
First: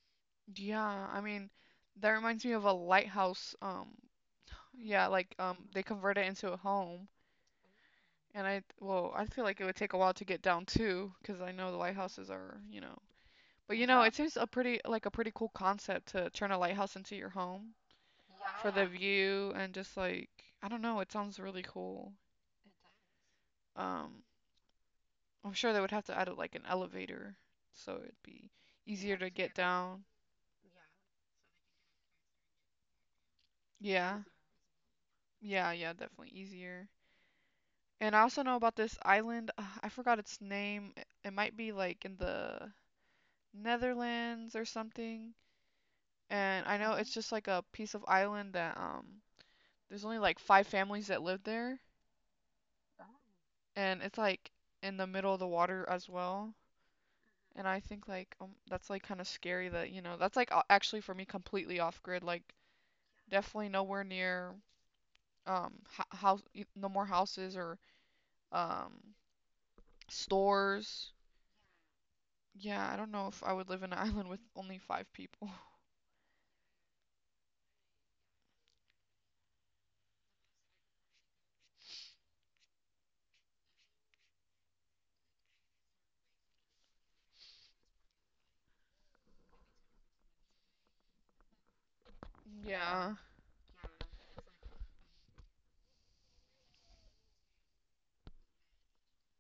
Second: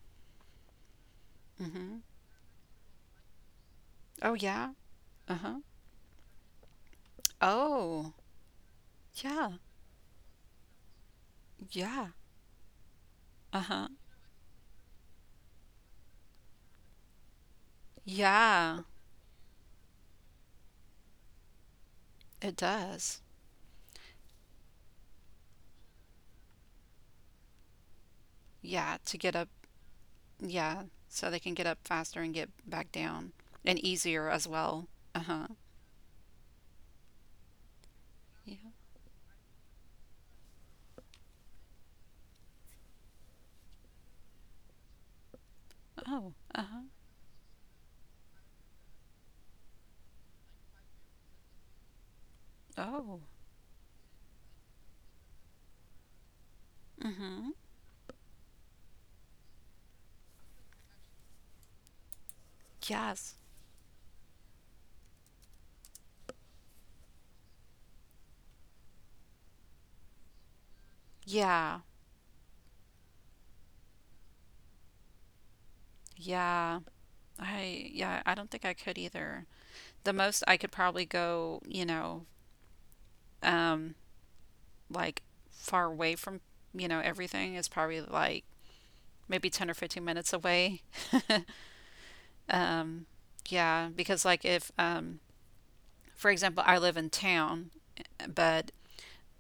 Speaker 1: Yeah, I mean,
Speaker 2: hmm
Speaker 1: that reminds me of a lighthouse.
Speaker 2: Oh yeah.
Speaker 1: Yeah,
Speaker 2: Uh
Speaker 1: like
Speaker 2: huh.
Speaker 1: they convert it into a home,
Speaker 2: Oh
Speaker 1: and I feel
Speaker 2: yeah.
Speaker 1: like it would take a while to get down too, because I know the
Speaker 2: Yeah.
Speaker 1: lighthouses are, you know.
Speaker 2: Uh
Speaker 1: But you
Speaker 2: huh.
Speaker 1: know, it seems a pretty like a pretty cool concept to turn a lighthouse into your home for
Speaker 2: Yeah.
Speaker 1: the view and just like I don't know, it sounds really cool.
Speaker 2: It does.
Speaker 1: Um. I'm sure they would have to add like an elevator, so it'd be
Speaker 2: Yeah. To
Speaker 1: easier to
Speaker 2: get up.
Speaker 1: get down.
Speaker 2: Yeah. So they can get up faster and get back down and
Speaker 1: Yeah,
Speaker 2: easier as well. Uh huh.
Speaker 1: yeah, yeah, definitely easier. And I also know
Speaker 2: Yeah.
Speaker 1: about this island. I forgot its name. It might be like in the Netherlands or something.
Speaker 2: Oh. Uh
Speaker 1: And I
Speaker 2: huh.
Speaker 1: know it's just like a piece of island that there's only like five families that live there,
Speaker 2: Oh.
Speaker 1: and it's like in the middle of the water as well.
Speaker 2: Mm-hmm.
Speaker 1: And I think like that's like kind of scary that you know that's like actually for me completely off grid like
Speaker 2: Yes.
Speaker 1: definitely nowhere near house no more houses or um stores.
Speaker 2: Yeah.
Speaker 1: Yeah, I don't know if I would live in an [LAUGHS] island with only five people. [LAUGHS]
Speaker 2: Yeah. I don't think I could either. The most I could probably go, you know, um, like far away from, you know, everything is probably like maybe 10 or 15 minutes away. [LAUGHS] um,
Speaker 1: Yeah.
Speaker 2: yeah, because like if, for example, I live in town, but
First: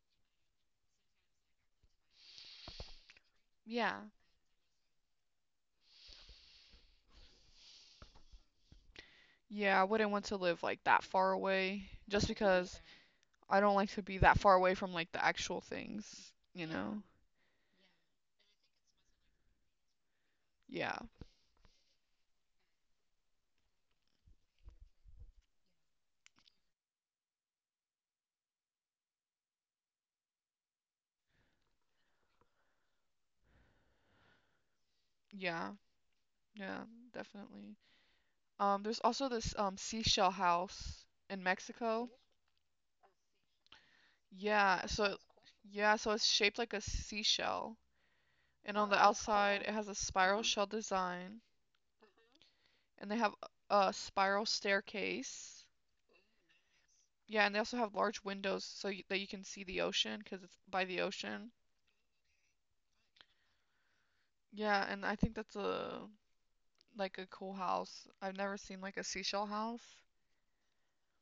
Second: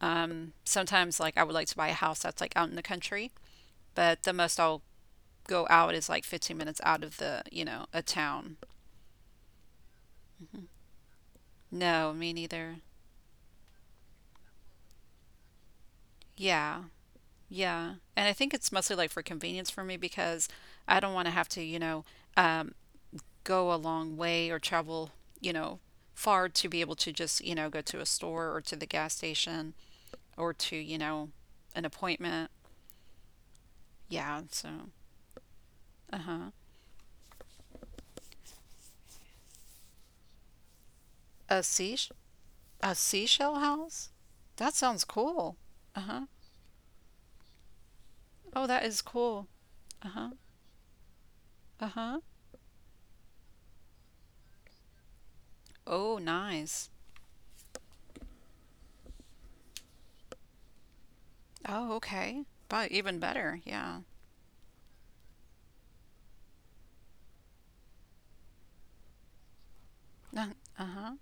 Speaker 2: sometimes like I would like to buy a house that's like out in the country,
Speaker 1: Yeah.
Speaker 2: but the most I'll go out is like 15 minutes out of the, you know, a town.
Speaker 1: Yeah, I wouldn't want to live like that far away
Speaker 2: No,
Speaker 1: just
Speaker 2: me neither.
Speaker 1: because I don't like to be that far away from like the actual things, you
Speaker 2: Yeah.
Speaker 1: know?
Speaker 2: Yeah. And I think it's mostly like for convenience for me because
Speaker 1: Yeah.
Speaker 2: I don't want to have to, you know, um, go a long way or travel, you know, far to be able to just, you know, go to a store or to the gas station or to, you know, an appointment. Yeah. So,
Speaker 1: Yeah.
Speaker 2: uh-huh.
Speaker 1: Yeah, definitely. There's also this seashell house in
Speaker 2: A sea
Speaker 1: Mexico.
Speaker 2: a seashell house? That
Speaker 1: Yeah,
Speaker 2: sounds
Speaker 1: so
Speaker 2: cool. Uh-huh.
Speaker 1: it's shaped like a seashell.
Speaker 2: Oh,
Speaker 1: And
Speaker 2: that
Speaker 1: on the
Speaker 2: is cool.
Speaker 1: outside, it has a
Speaker 2: Uh-huh.
Speaker 1: spiral shell design,
Speaker 2: Uh-huh.
Speaker 1: and they have a spiral staircase.
Speaker 2: Oh, nice.
Speaker 1: Yeah, and they also have large windows that you can see the ocean because it's by the ocean.
Speaker 2: Oh, okay. But even better. Yeah.
Speaker 1: Yeah, and I think that's a like a cool house. I've never seen like a seashell house,
Speaker 2: [LAUGHS] Uh-huh.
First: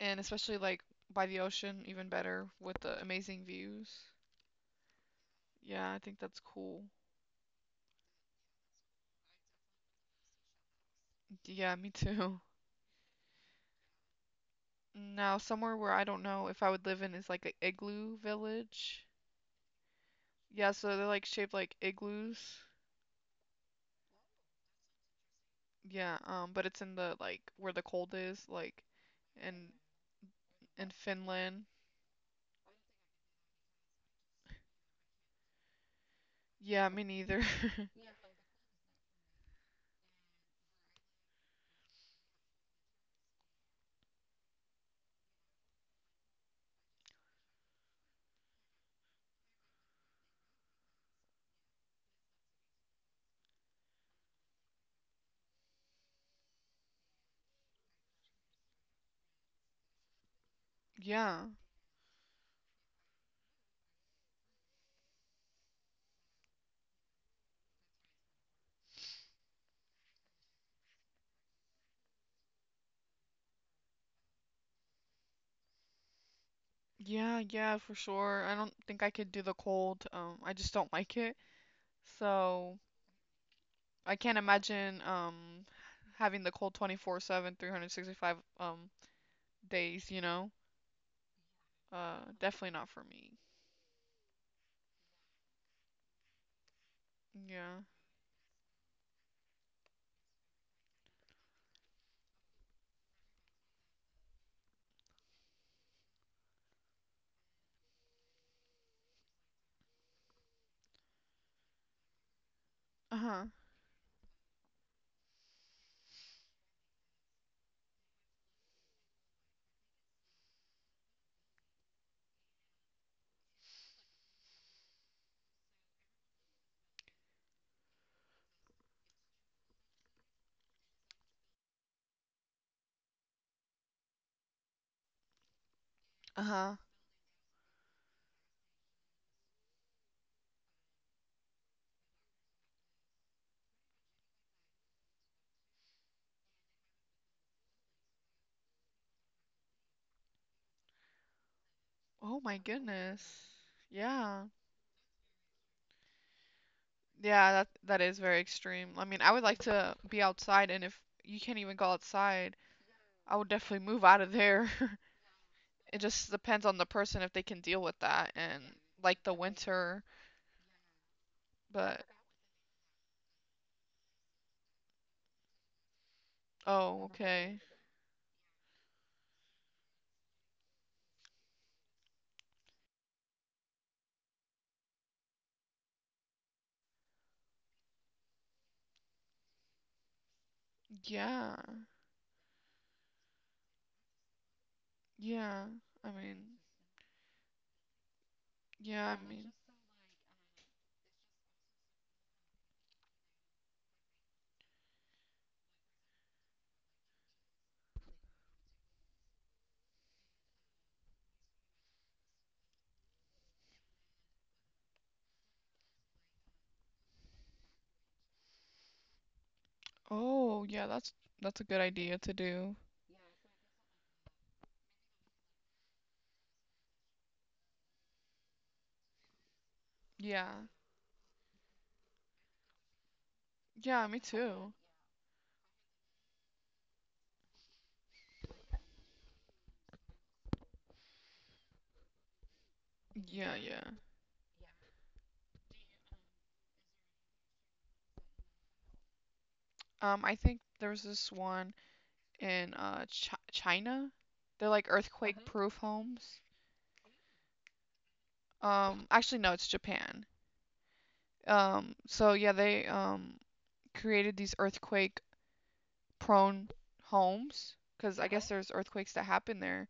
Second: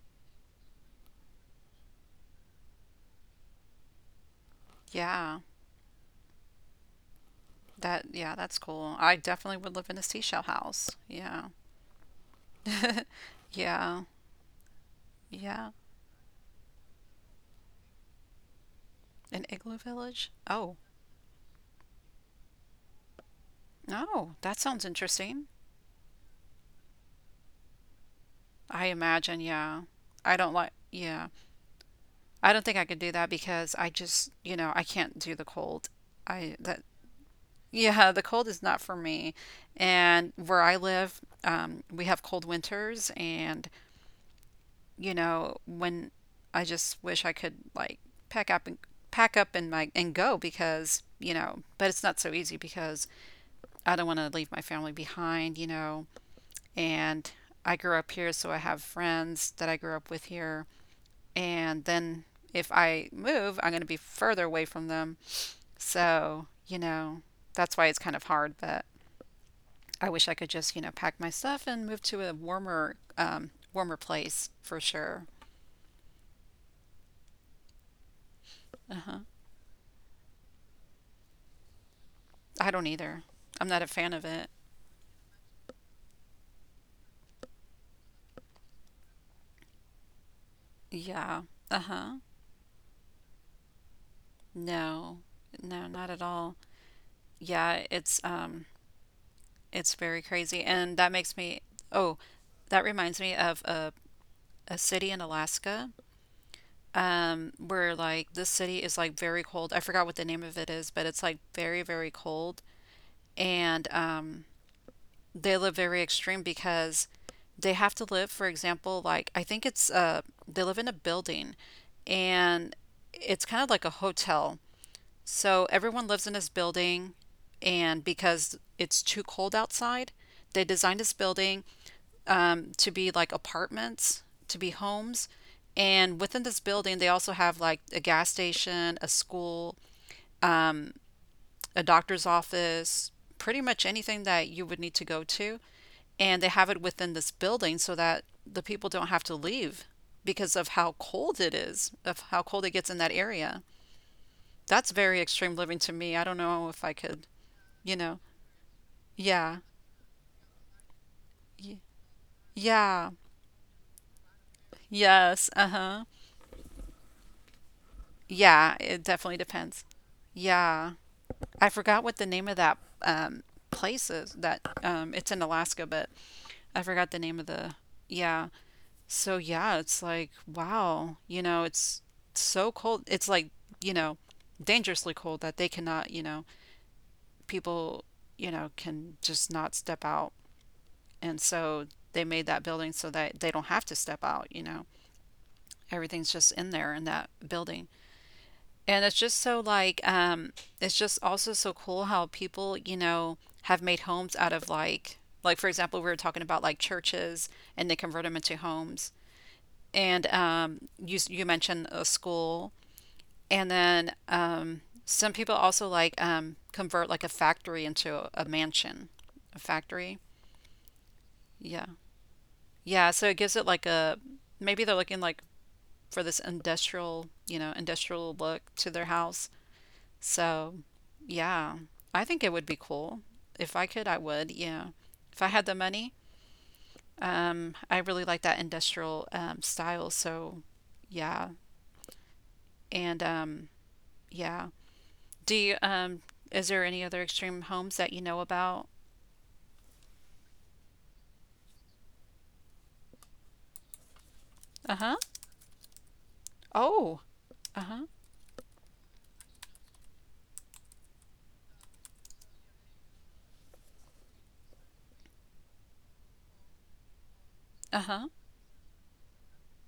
Speaker 1: and especially like by the ocean, even better with the amazing views.
Speaker 2: Yeah.
Speaker 1: Yeah, I think that's cool.
Speaker 2: That's cool. I definitely would live in a seashell house. Yeah.
Speaker 1: Yeah, me too. [LAUGHS]
Speaker 2: [LAUGHS] Yeah.
Speaker 1: Now,
Speaker 2: Yeah.
Speaker 1: somewhere where I don't know if I would live in is like an igloo village.
Speaker 2: An igloo village?
Speaker 1: Yeah,
Speaker 2: Oh.
Speaker 1: so they're like shaped like igloos.
Speaker 2: Oh, that sounds interesting.
Speaker 1: Yeah, but it's in the like where the cold is, like
Speaker 2: I imagine,
Speaker 1: in
Speaker 2: yeah. I don't like
Speaker 1: in
Speaker 2: yeah.
Speaker 1: Finland.
Speaker 2: I don't think I could do that because I just, you know, I can't do the cold. I that
Speaker 1: Yeah, me neither.
Speaker 2: [LAUGHS]
Speaker 1: [LAUGHS]
Speaker 2: yeah, the cold is not for me. And where I live, we have cold winters and you know, when I just wish I could like pack up and pack up and go because you know but it's not so easy because I don't want to leave my family behind, you know, and I grew up here so I have friends that I grew up with here,
Speaker 1: Yeah.
Speaker 2: and then if I move I'm going to be further away from them, so you know that's why it's kind of hard but I wish I could just, you know, pack my stuff and move to a warmer place for sure.
Speaker 1: Yeah, yeah, for sure. I don't think I could
Speaker 2: Uh-huh.
Speaker 1: do the cold. I just don't like it. So
Speaker 2: I don't either. I'm not a
Speaker 1: I can't
Speaker 2: fan of it.
Speaker 1: imagine having the cold 24/7, 365 days, you know?
Speaker 2: Yeah. Uh-huh.
Speaker 1: Definitely not for me.
Speaker 2: No. No, not at all.
Speaker 1: Yeah.
Speaker 2: Yeah, it's um it's very crazy and that makes me oh, that reminds me of a city in Alaska where like this city is like very cold. I forgot what the name of it is, but it's like very very cold
Speaker 1: Uh-huh.
Speaker 2: and they live very extreme because they have to live, for example, like I think it's they live in a building and it's kind of like a hotel. So everyone lives in this building and because it's too cold outside, they designed this building to be like apartments, to be homes. And within this
Speaker 1: Uh-huh.
Speaker 2: building, they also have like a gas station, a school, a doctor's office, pretty much anything that you would need to go to. And they have it within this building so that the people don't have to leave because of how cold it is, of
Speaker 1: Oh
Speaker 2: how
Speaker 1: my
Speaker 2: cold it gets in that
Speaker 1: goodness.
Speaker 2: area.
Speaker 1: Yeah.
Speaker 2: That's very extreme living to me. I don't know if I could,
Speaker 1: Yeah, that
Speaker 2: you
Speaker 1: that is
Speaker 2: know.
Speaker 1: very extreme. I mean, I would
Speaker 2: Yeah.
Speaker 1: like to be outside, and if you can't even
Speaker 2: Y-
Speaker 1: go outside,
Speaker 2: Yeah.
Speaker 1: I would definitely move out of there. [LAUGHS]
Speaker 2: Yes.
Speaker 1: It
Speaker 2: Uh-huh.
Speaker 1: just depends on the person if they can deal with that and
Speaker 2: Yeah, it
Speaker 1: like the
Speaker 2: definitely depends.
Speaker 1: winter.
Speaker 2: Yeah. I forgot
Speaker 1: But
Speaker 2: what the name of that um, place is. That it's in Alaska, but I
Speaker 1: oh,
Speaker 2: forgot the name of
Speaker 1: okay.
Speaker 2: the yeah. So yeah, it's like wow, you know, it's so cold. It's like you know, dangerously cold that they cannot, you know, people, you know, can just not step out. And
Speaker 1: Yeah.
Speaker 2: so they made that building so that they don't have to step out. You know,
Speaker 1: Yeah. I
Speaker 2: everything's just
Speaker 1: mean,
Speaker 2: in there in that building. And it's
Speaker 1: yeah, I
Speaker 2: just
Speaker 1: mean.
Speaker 2: so it's just also so cool how people, you know, have made homes out of like for example, we were talking about like churches and they convert them into homes. And you mentioned a school and then some people also convert like a factory into a mansion. A factory?
Speaker 1: Oh, yeah, that's a good
Speaker 2: Yeah.
Speaker 1: idea to do.
Speaker 2: Yeah, so it gives it like a maybe they're looking like for this industrial, you know, industrial look to their house.
Speaker 1: Yeah.
Speaker 2: So, yeah, I think it would be cool. If I
Speaker 1: Yeah,
Speaker 2: could, I
Speaker 1: me
Speaker 2: would.
Speaker 1: too.
Speaker 2: Yeah. If I had the money, I really like that industrial style. So, yeah. And
Speaker 1: Yeah, yeah.
Speaker 2: yeah. Do you, is there any other extreme homes that you know about?
Speaker 1: I think there was this one in Ch China. They're like
Speaker 2: Uh-huh.
Speaker 1: earthquake proof homes.
Speaker 2: Oh, uh-huh.
Speaker 1: Actually, no, it's Japan. So yeah, they created these earthquake-prone homes because I
Speaker 2: Uh-huh.
Speaker 1: guess there's earthquakes that happen there,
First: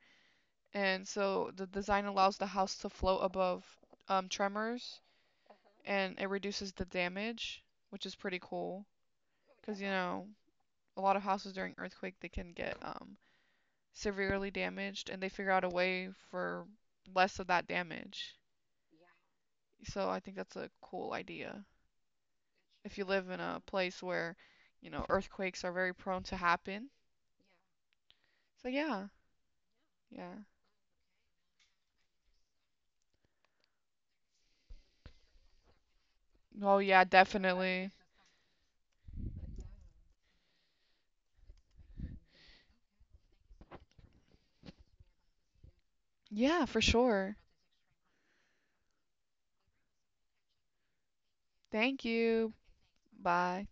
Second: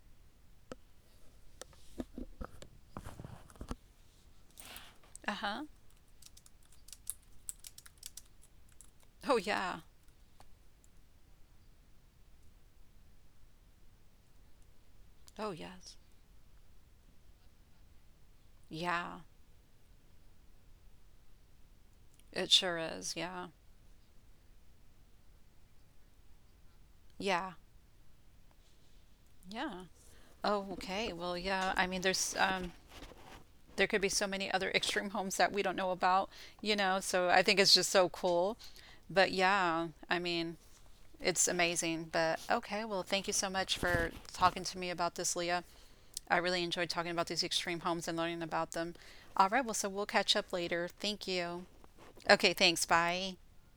Speaker 1: and so the design allows the house to float above tremors
Speaker 2: Uh-huh.
Speaker 1: and it reduces the damage, which is pretty cool
Speaker 2: Oh, yeah.
Speaker 1: because you know a lot of houses during earthquake they can get severely damaged, and they figure
Speaker 2: Oh,
Speaker 1: out a
Speaker 2: yes.
Speaker 1: way for less of that damage.
Speaker 2: Yeah.
Speaker 1: So I think that's a cool idea.
Speaker 2: It sure
Speaker 1: If you
Speaker 2: is.
Speaker 1: live in
Speaker 2: Yeah.
Speaker 1: a place where, you know, earthquakes are very prone to happen.
Speaker 2: Yeah.
Speaker 1: So yeah,
Speaker 2: Yeah.
Speaker 1: yeah.
Speaker 2: Oh, okay. Well, yeah. I mean, there could be so many other extreme homes that we don't know about, you
Speaker 1: Oh
Speaker 2: know.
Speaker 1: yeah,
Speaker 2: So I think it's just
Speaker 1: definitely.
Speaker 2: so cool. But yeah, I mean, it's amazing. But okay, well, thank you so much for talking to me about this, Leah. I really
Speaker 1: Yeah, for
Speaker 2: enjoyed talking about
Speaker 1: sure.
Speaker 2: these extreme homes and learning about them. All right, well, so we'll catch up later. Thank you.
Speaker 1: Thank
Speaker 2: Okay,
Speaker 1: you.
Speaker 2: thanks. Bye.
Speaker 1: Bye.